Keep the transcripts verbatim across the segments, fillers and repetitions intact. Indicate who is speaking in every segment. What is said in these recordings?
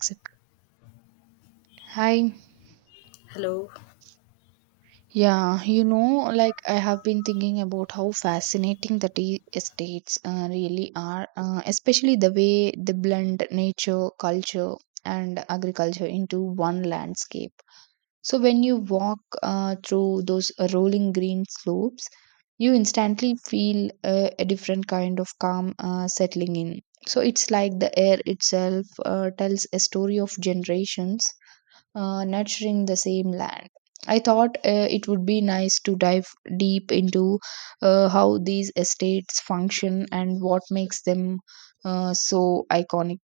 Speaker 1: Mexico. Hi.
Speaker 2: Hello.
Speaker 1: Yeah, you know, like I have been thinking about how fascinating the tea estates uh, really are, uh, especially the way they blend nature, culture, and agriculture into one landscape. So when you walk uh, through those rolling green slopes, you instantly feel uh, a different kind of calm uh, settling in. So it's like the air itself uh, tells a story of generations uh, nurturing the same land. I thought uh, it would be nice to dive deep into uh, how these estates function and what makes them uh, so iconic.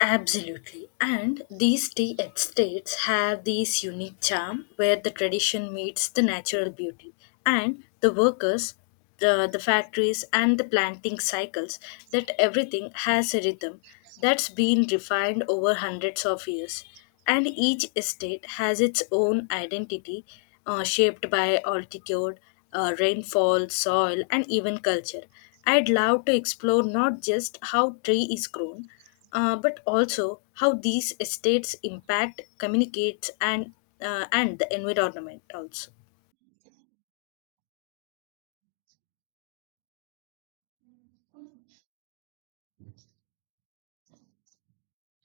Speaker 2: Absolutely. And these tea estates have this unique charm where the tradition meets the natural beauty. And the workers, the, the factories, and the planting cycles, that everything has a rhythm that's been refined over hundreds of years. And each estate has its own identity, uh, shaped by altitude, uh, rainfall, soil, and even culture. I'd love to explore not just how tree is grown, uh, but also how these estates impact communicates and uh, and the environment also.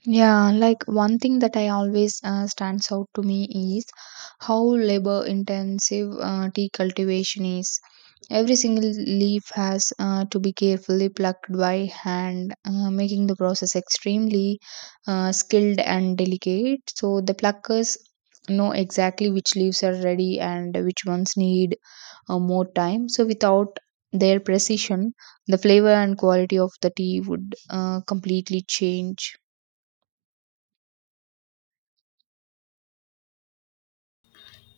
Speaker 1: Yeah, like one thing that I always uh, stands out to me is how labor intensive uh, tea cultivation is. Every single leaf has uh, to be carefully plucked by hand, uh, making the process extremely uh, skilled and delicate. So the pluckers know exactly which leaves are ready and which ones need uh, more time. So without their precision, the flavor and quality of the tea would uh, completely change.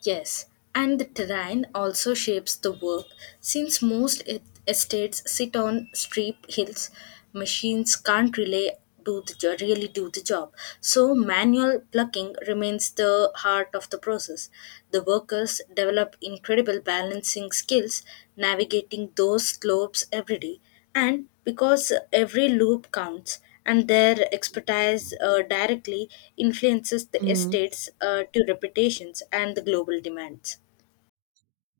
Speaker 2: Yes, and the terrain also shapes the work. Since most e- estates sit on steep hills, machines can't really do the jo- really do the job. So manual plucking remains the heart of the process. The workers develop incredible balancing skills, navigating those slopes every day, and because every loop counts and their expertise uh, directly influences the
Speaker 1: Mm.
Speaker 2: estates, uh, to reputations and the global demands.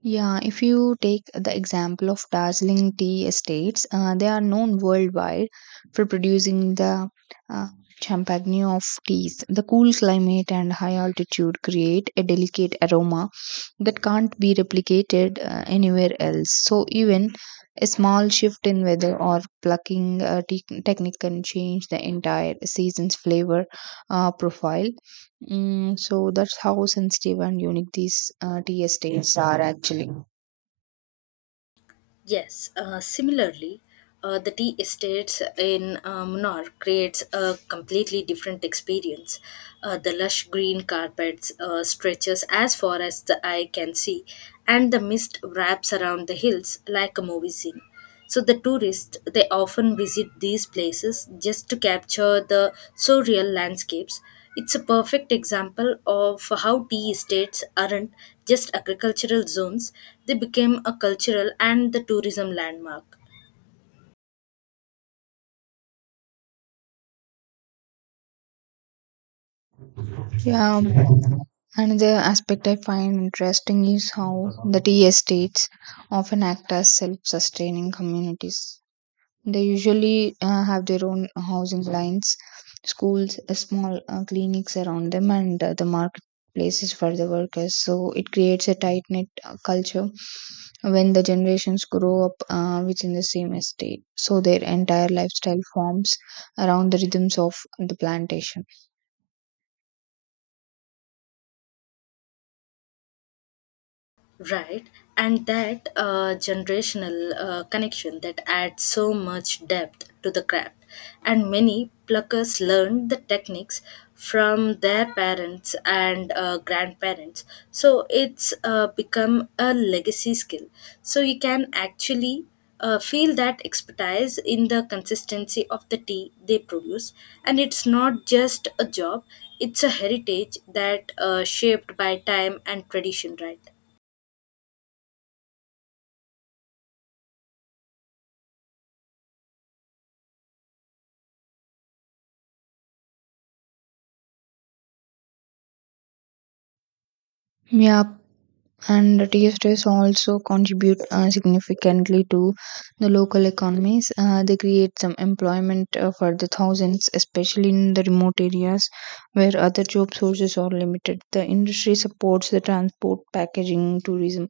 Speaker 1: Yeah, if you take the example of Darjeeling tea estates, uh, they are known worldwide for producing the uh, champagne of teas. The cool climate and high altitude create a delicate aroma that can't be replicated uh, anywhere else. So, even a small shift in weather or plucking uh, te- technique can change the entire season's flavor uh, profile. Mm, so that's how sensitive and unique these uh, tea estates are actually.
Speaker 2: Yes, uh, similarly, uh, the tea estates in uh, Munnar creates a completely different experience. Uh, the lush green carpets uh, stretches as far as the eye can see, and the mist wraps around the hills like a movie scene. So the tourists they often visit these places just to capture the surreal landscapes. It's a perfect example of how tea estates aren't just agricultural zones, they became a cultural and the tourism landmark.
Speaker 1: Yeah, um, another aspect I find interesting is how the tea estates often act as self sustaining communities. They usually uh, have their own housing lines, schools, uh, small uh, clinics around them, and uh, the marketplaces for the workers. So it creates a tight knit uh, culture when the generations grow up uh, within the same estate. So their entire lifestyle forms around the rhythms of the plantation.
Speaker 2: Right, and that uh, generational uh, connection that adds so much depth to the craft. And many pluckers learned the techniques from their parents and uh, grandparents. So it's uh, become a legacy skill. So you can actually uh, feel that expertise in the consistency of the tea they produce. And it's not just a job, it's a heritage that uh, shaped by time and tradition, right?
Speaker 1: Yeah, and the tea estates also contribute uh, significantly to the local economies. Uh, they create some employment uh, for the thousands, especially in the remote areas where other job sources are limited. The industry supports the transport, packaging, tourism,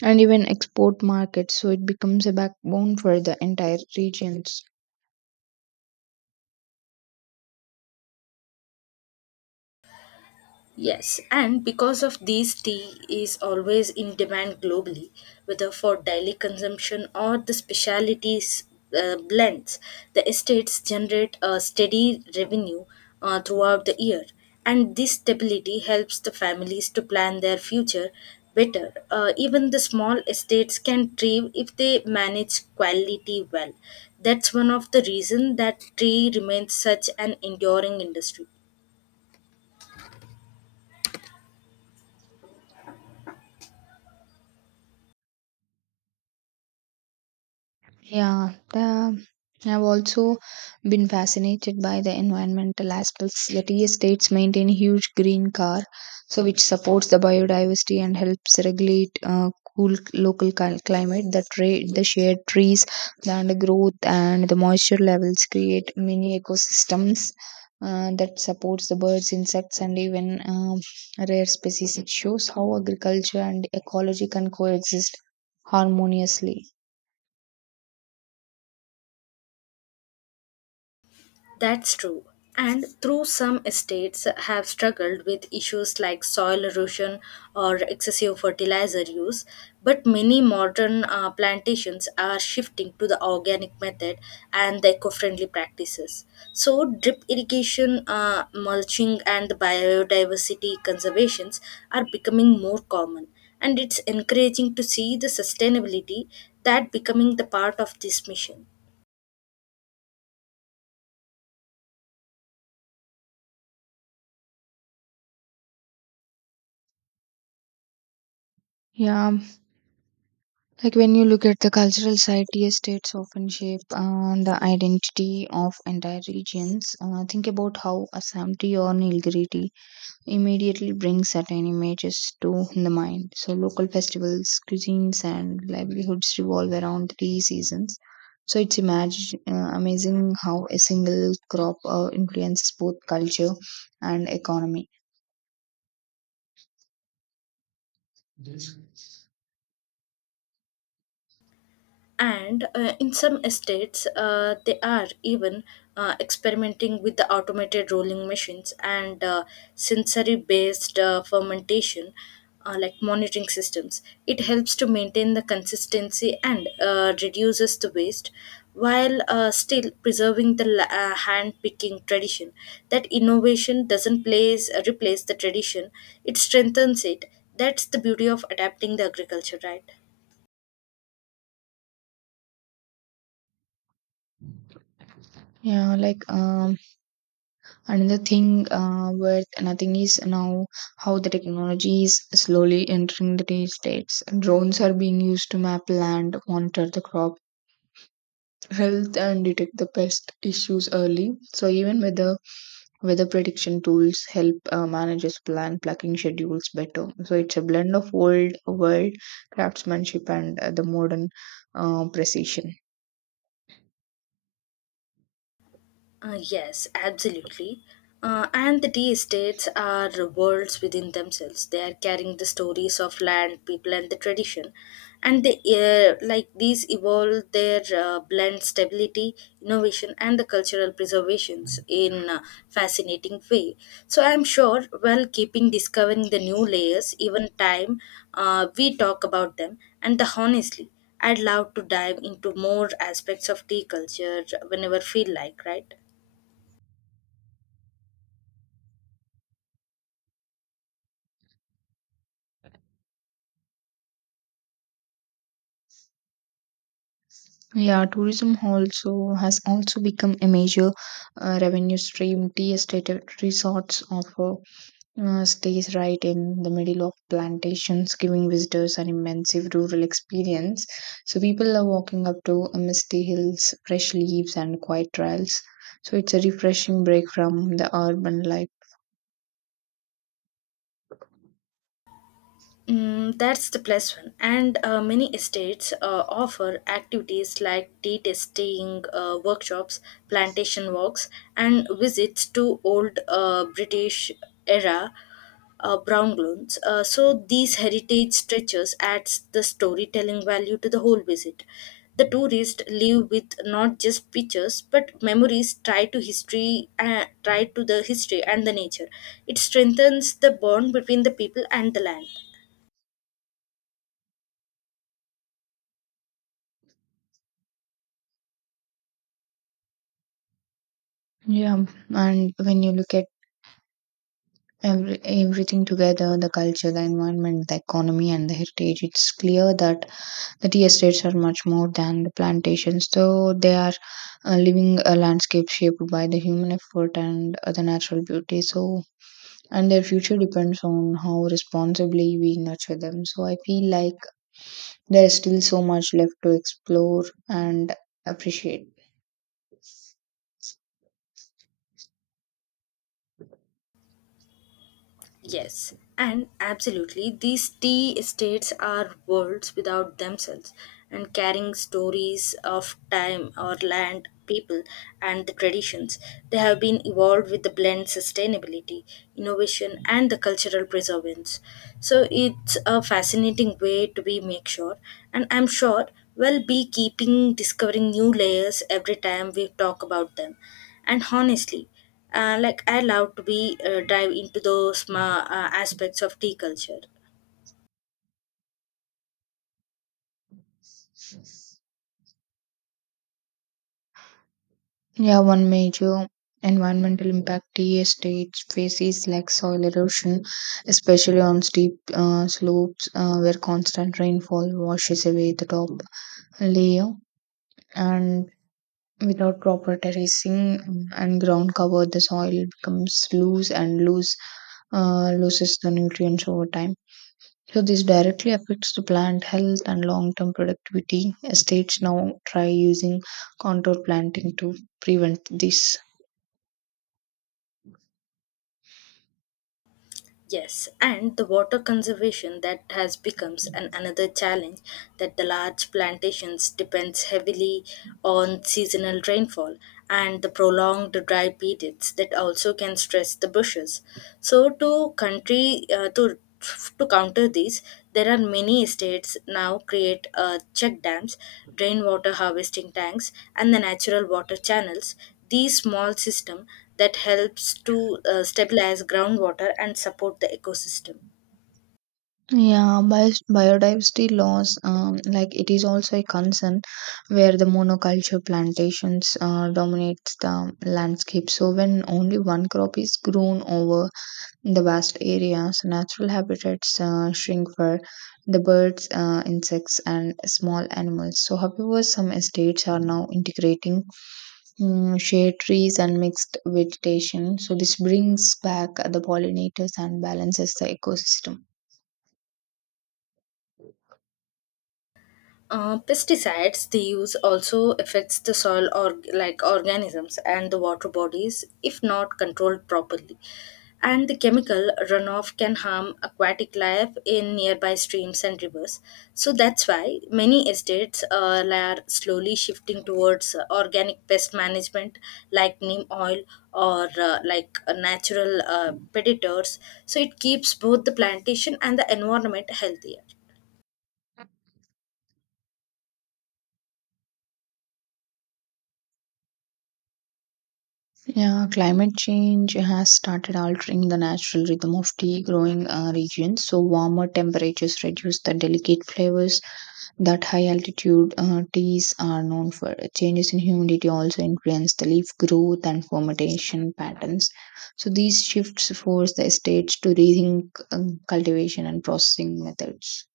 Speaker 1: and even export markets, so it becomes a backbone for the entire regions.
Speaker 2: Yes, and because of these, tea is always in demand globally, whether for daily consumption or the specialties, uh, blends. The estates generate a steady revenue uh, throughout the year, and this stability helps the families to plan their future better. Uh, even the small estates can thrive if they manage quality well. That's one of the reasons that tea remains such an enduring industry.
Speaker 1: Yeah, um, I've also been fascinated by the environmental aspects. Yet, yes, states maintain huge green car, so which supports the biodiversity and helps regulate uh, cool local cli- climate. The trade, the shade trees, the undergrowth, and the moisture levels create mini ecosystems. Uh, that supports the birds, insects, and even um, rare species. It shows how agriculture and ecology can coexist harmoniously.
Speaker 2: That's true. And through some estates have struggled with issues like soil erosion or excessive fertilizer use, but many modern uh, plantations are shifting to the organic method and the eco-friendly practices. So drip irrigation, uh, mulching, and the biodiversity conservations are becoming more common, and it's encouraging to see the sustainability that becoming the part of this mission.
Speaker 1: Yeah, like when you look at the cultural side, tea states often shape uh, the identity of entire regions. Uh, think about how Assam tea or Nilgiri immediately brings certain images to the mind. So local festivals, cuisines, and livelihoods revolve around three seasons. So it's imagine, uh, amazing how a single crop uh, influences both culture and economy.
Speaker 2: And uh, in some estates uh, they are even uh, experimenting with the automated rolling machines and, uh, sensory based uh, fermentation, uh, like monitoring systems. It helps to maintain the consistency and uh, reduces the waste while uh, still preserving the la- uh, hand picking tradition. That innovation doesn't place replace the tradition, it strengthens it. That's the beauty of adapting the agriculture, right?
Speaker 1: Yeah, like uh, Another thing uh, worth nothing is now how the technology is slowly entering the tea states. Drones are being used to map land, monitor the crop health, and detect the pest issues early. So even weather weather prediction tools help uh, managers plan plucking schedules better. So it's a blend of old world craftsmanship and uh, the modern uh, precision.
Speaker 2: Uh, yes, absolutely. Uh, and the tea estates are worlds within themselves. They are carrying the stories of land, people, and the tradition. And they uh, like these evolve their uh, blend stability, innovation, and the cultural preservations in a fascinating way. So I'm sure while keeping discovering the new layers, even time uh, we talk about them, and the honestly, I'd love to dive into more aspects of tea culture whenever feel like, right?
Speaker 1: Yeah, tourism also has also become a major uh, revenue stream. Tea estate resorts offer uh, stays right in the middle of plantations, giving visitors an immense rural experience. So people love walking up to uh, misty hills, fresh leaves, and quiet trails. So it's a refreshing break from the urban life.
Speaker 2: Mm, that's the plus one. And uh, many estates uh, offer activities like tea tasting, uh, workshops, plantation walks, and visits to old, uh, British era, uh, brown loans. Uh, so these heritage stretches adds the storytelling value to the whole visit. The tourists live with not just pictures but memories tied to history, uh, tied to the history and the nature. It strengthens the bond between the people and the land.
Speaker 1: Yeah, and when you look at every, everything together, the culture, the environment, the economy, and the heritage, it's clear that the tea estates are much more than the plantations though they are a living a landscape shaped by the human effort and uh, the natural beauty so and their future depends on how responsibly we nurture them so I feel like there is still so much left to explore and appreciate.
Speaker 2: Yes, and absolutely, these tea estates are worlds without themselves and carrying stories of time or land, people, and the traditions. They have been evolved with the blend sustainability, innovation, and the cultural preservance. So it's a fascinating way to be make sure, and I'm sure we'll be keeping discovering new layers every time we talk about them. And honestly, uh, like I love to be uh, dive into those ma- uh, aspects of tea culture.
Speaker 1: Yeah, one major environmental impact tea estates face is like soil erosion, especially on steep uh, slopes uh, where constant rainfall washes away the top layer, and without proper terracing and ground cover, the soil becomes loose and loose uh, loses the nutrients over time. So this directly affects the plant health and long-term productivity. Estates now try using contour planting to prevent this.
Speaker 2: Yes, and the water conservation that has becomes an another challenge, that the large plantations depends heavily on seasonal rainfall and the prolonged dry periods that also can stress the bushes. So to country uh, to to counter these, there are many states now create uh, check dams, rainwater harvesting tanks, and the natural water channels. These small system that helps to uh, stabilize groundwater and support the ecosystem.
Speaker 1: Yeah, bio- biodiversity loss, um, like it is also a concern where the monoculture plantations uh, dominates the landscape. So when only one crop is grown over in the vast areas, natural habitats uh, shrink for the birds, uh, insects, and small animals. So, however, some estates are now integrating mm, shade trees and mixed vegetation. So this brings back the pollinators and balances the ecosystem.
Speaker 2: Uh, pesticides they use also affects the soil or like organisms and the water bodies if not controlled properly, and the chemical runoff can harm aquatic life in nearby streams and rivers. So that's why many estates uh, are slowly shifting towards uh, organic pest management, like neem oil or uh, like uh, natural uh, predators. So it keeps both the plantation and the environment healthier.
Speaker 1: Yeah, climate change has started altering the natural rhythm of tea growing uh, regions. So warmer temperatures reduce the delicate flavors that high altitude uh, teas are known for. Changes in humidity also influence the leaf growth and fermentation patterns. So these shifts force the estates to rethink um, cultivation and processing methods.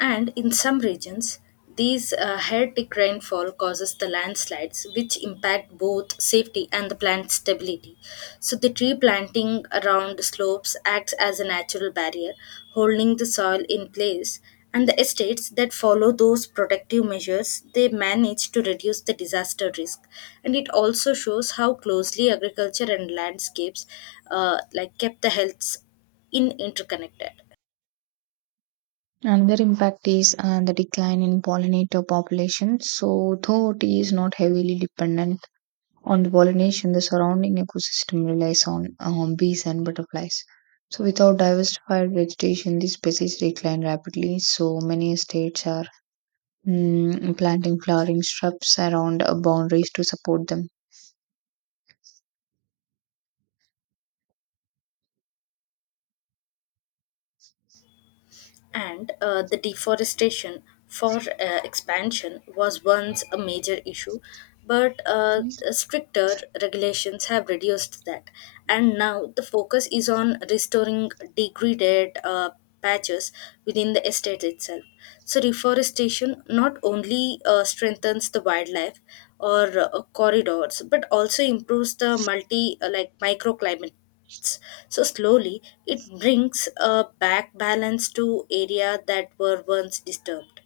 Speaker 2: And in some regions, these uh, erratic rainfall causes the landslides, which impact both safety and the plant stability. So the tree planting around the slopes acts as a natural barrier, holding the soil in place. And the estates that follow those protective measures, they manage to reduce the disaster risk. And it also shows how closely agriculture and landscapes, uh, like kept the health in interconnected.
Speaker 1: Another impact is uh, the decline in pollinator populations. So though tea is not heavily dependent on the pollination, the surrounding ecosystem relies on um, bees and butterflies. So without diversified vegetation, these species decline rapidly. So many estates are mm, planting flowering shrubs around uh, boundaries to support them.
Speaker 2: And uh, the deforestation for uh, expansion was once a major issue, but uh, stricter regulations have reduced that, and now the focus is on restoring degraded uh, patches within the estate itself. So reforestation not only uh, strengthens the wildlife or uh, corridors but also improves the multi uh, like microclimate. So slowly, it brings uh, back balance to area that were once disturbed.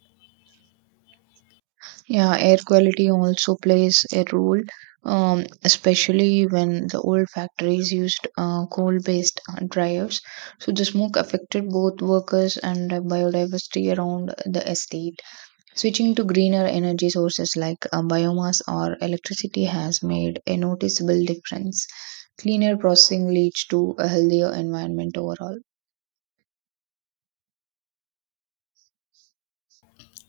Speaker 1: Yeah, air quality also plays a role, um, especially when the old factories used uh, coal-based uh, dryers. So the smoke affected both workers and uh, biodiversity around the estate. Switching to greener energy sources like uh, biomass or electricity has made a noticeable difference. Cleaner processing leads to a healthier environment overall.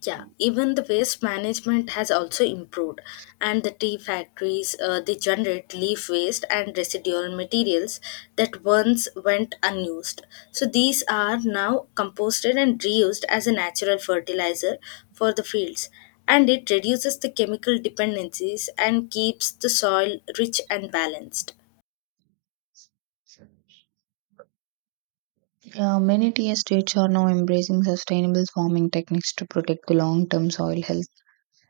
Speaker 2: Yeah, even the waste management has also improved, and the tea factories uh, they generate leaf waste and residual materials that once went unused. So these are now composted and reused as a natural fertilizer for the fields, and it reduces the chemical dependencies and keeps the soil rich and balanced.
Speaker 1: Uh, many tea states are now embracing sustainable farming techniques to protect the long term soil health.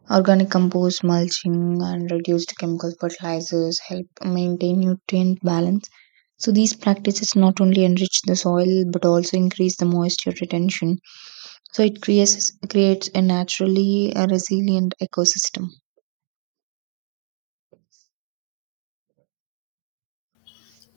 Speaker 1: Organic compost, mulching, and reduced chemical fertilizers help maintain nutrient balance. So these practices not only enrich the soil but also increase the moisture retention. So it creates, creates a naturally uh, resilient ecosystem.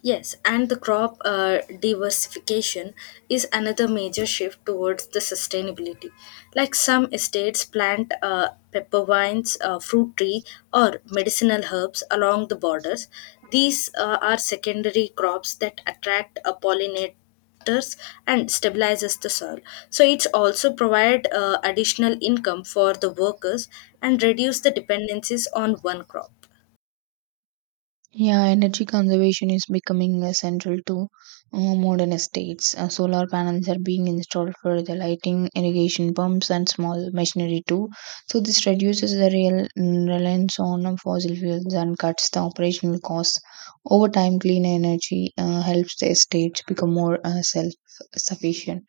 Speaker 2: Yes, and the crop uh, diversification is another major shift towards the sustainability. Like some estates plant uh, pepper vines, uh, fruit tree, or medicinal herbs along the borders. These uh, are secondary crops that attract uh, pollinators and stabilizes the soil. So it's also provide uh, additional income for the workers and reduce the dependencies on one crop.
Speaker 1: Yeah, energy conservation is becoming uh, central to uh, modern estates. Uh, solar panels are being installed for the lighting, irrigation pumps, and small machinery too. So this reduces the real mm, reliance on uh, fossil fuels and cuts the operational costs. Over time, clean energy uh, helps the estates become more uh, self-sufficient.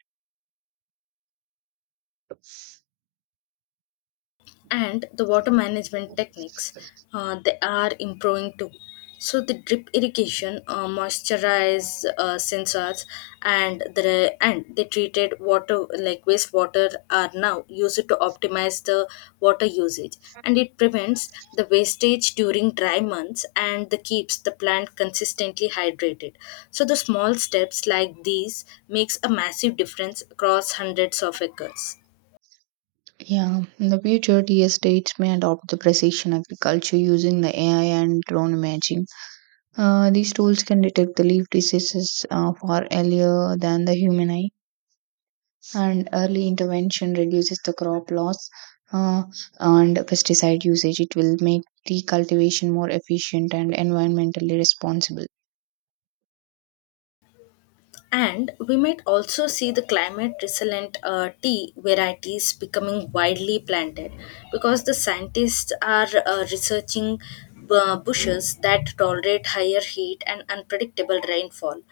Speaker 2: And the water management techniques, uh, they are improving too. So the drip irrigation, uh, moisturize uh, sensors, and the and the treated water like wastewater are now used to optimize the water usage, and it prevents the wastage during dry months and the keeps the plant consistently hydrated. So the small steps like these makes a massive difference across hundreds of acres.
Speaker 1: Yeah, in the future, tea estates may adopt the precision agriculture using the A I and drone imaging. Uh, these tools can detect the leaf diseases uh, far earlier than the human eye, and early intervention reduces the crop loss uh, and pesticide usage. It will make the cultivation more efficient and environmentally responsible.
Speaker 2: And we might also see the climate resilient, uh, tea varieties becoming widely planted, because the scientists are uh, researching uh, bushes that tolerate higher heat and unpredictable rainfall.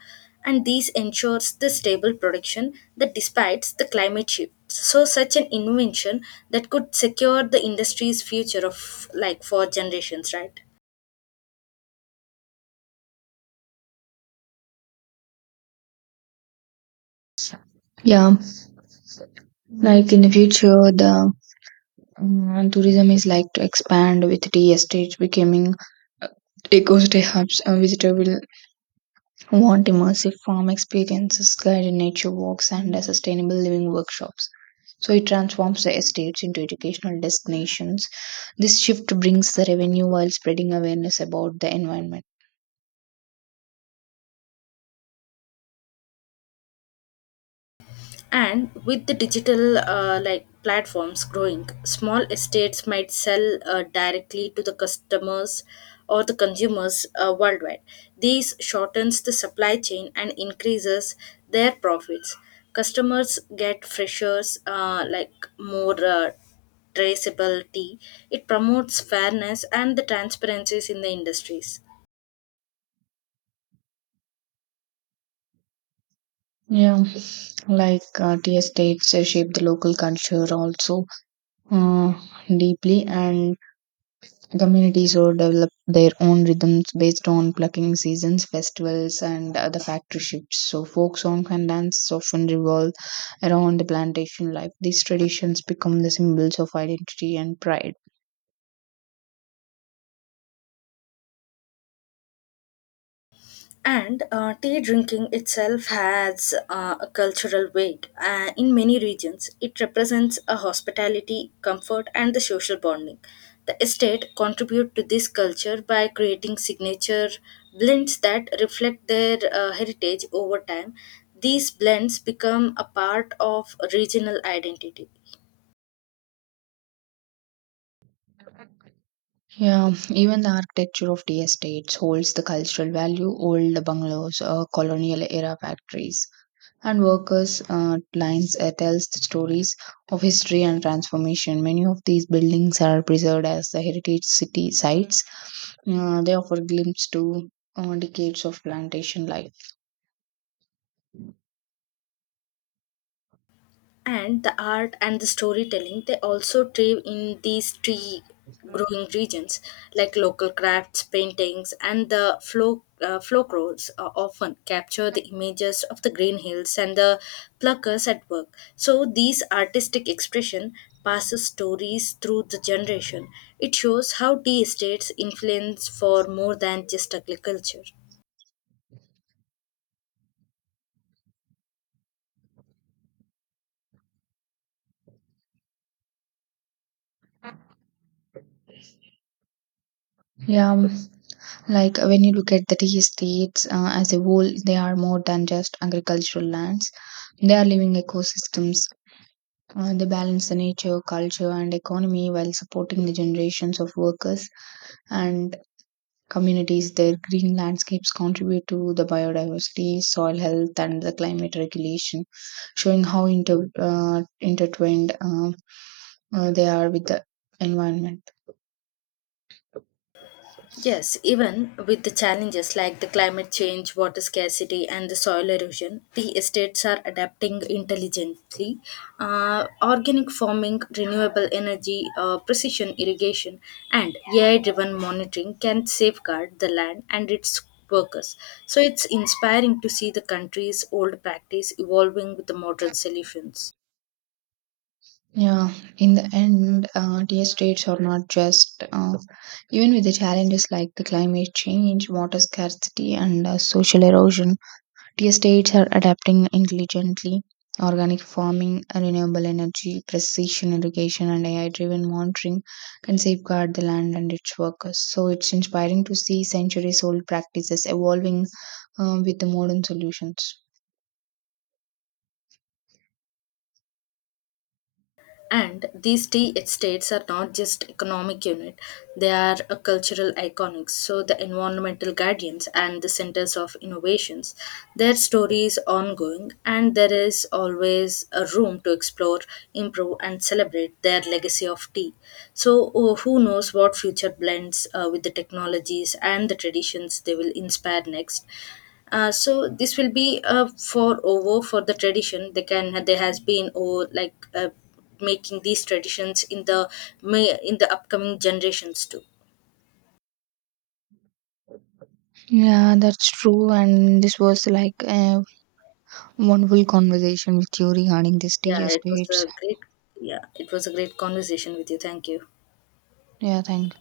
Speaker 2: And these ensures the stable production that despites the climate shift. So such an invention that could secure the industry's future of like for generations, right?
Speaker 1: Yeah, like in the future, the mm, tourism is like to expand with tea estates becoming uh, eco-stay hubs. A visitor will want immersive farm experiences, guided nature walks, and uh, sustainable living workshops. So it transforms the estates into educational destinations. This shift brings the revenue while spreading awareness about the environment.
Speaker 2: And with the digital, uh, like platforms growing, small estates might sell uh, directly to the customers or the consumers uh, worldwide. This shortens the supply chain and increases their profits. Customers get freshers, uh, like more, uh, traceability. It promotes fairness and the transparencies in the industries.
Speaker 1: Yeah, like uh, tea estates uh, shape the local culture also uh, deeply, and communities so develop their own rhythms based on plucking seasons, festivals, and other factory shifts. So folk song and dances often revolve around the plantation life. These traditions become the symbols of identity and pride.
Speaker 2: And uh, tea drinking itself has uh, a cultural weight. Uh, in many regions, it represents a hospitality, comfort, and the social bonding. The estate contribute to this culture by creating signature blends that reflect their uh, heritage over time. These blends become a part of regional identity.
Speaker 1: Yeah, even the architecture of the estates holds the cultural value. Old bungalows, uh, colonial era factories, and workers' uh, lines uh, tells the stories of history and transformation. Many of these buildings are preserved as the heritage city sites. Uh, they offer glimpse to uh, decades of plantation life.
Speaker 2: And the art and the storytelling they also thrive in these tree growing regions, like local crafts paintings and the folk uh, folk roles uh, often capture the images of the green hills and the pluckers at work. So these artistic expression passes stories through the generation. It shows how tea estates influence for more than just agriculture.
Speaker 1: Yeah, um, like when you look at the tea estates uh, as a whole, they are more than just agricultural lands. They are living ecosystems. Uh, they balance the nature, culture, and economy while supporting the generations of workers and communities. Their green landscapes contribute to the biodiversity, soil health, and the climate regulation, showing how inter- uh, intertwined uh, uh, they are with the environment.
Speaker 2: Yes, even with the challenges like the climate change, water scarcity, and the soil erosion, tea estates are adapting intelligently. Uh, organic farming, renewable energy, uh, precision irrigation, and A I driven monitoring can safeguard the land and its workers. So it's inspiring to see the country's old practice evolving with the modern solutions.
Speaker 1: Yeah, in the end, uh, dear states are not just, uh, even with the challenges like the climate change, water scarcity, and uh, social erosion, dear states are adapting intelligently. Organic farming, renewable energy, precision irrigation, and A I driven monitoring can safeguard the land and its workers. So it's inspiring to see centuries old practices evolving um, with the modern solutions.
Speaker 2: And these tea estates are not just economic unit, they are a cultural iconics. So the environmental guardians and the centers of innovations, their story is ongoing and there is always a room to explore, improve and celebrate their legacy of tea. So oh, who knows what future blends uh, with the technologies and the traditions they will inspire next. Uh, so this will be a for over for the tradition. They can there has been oh like uh, making these traditions in the may in the upcoming generations too.
Speaker 1: Yeah, that's true. And this was like uh, wonderful conversation with you regarding this tea
Speaker 2: yeah it was a
Speaker 1: estates.
Speaker 2: great yeah, it was a great conversation with you, thank you.
Speaker 1: Yeah, thank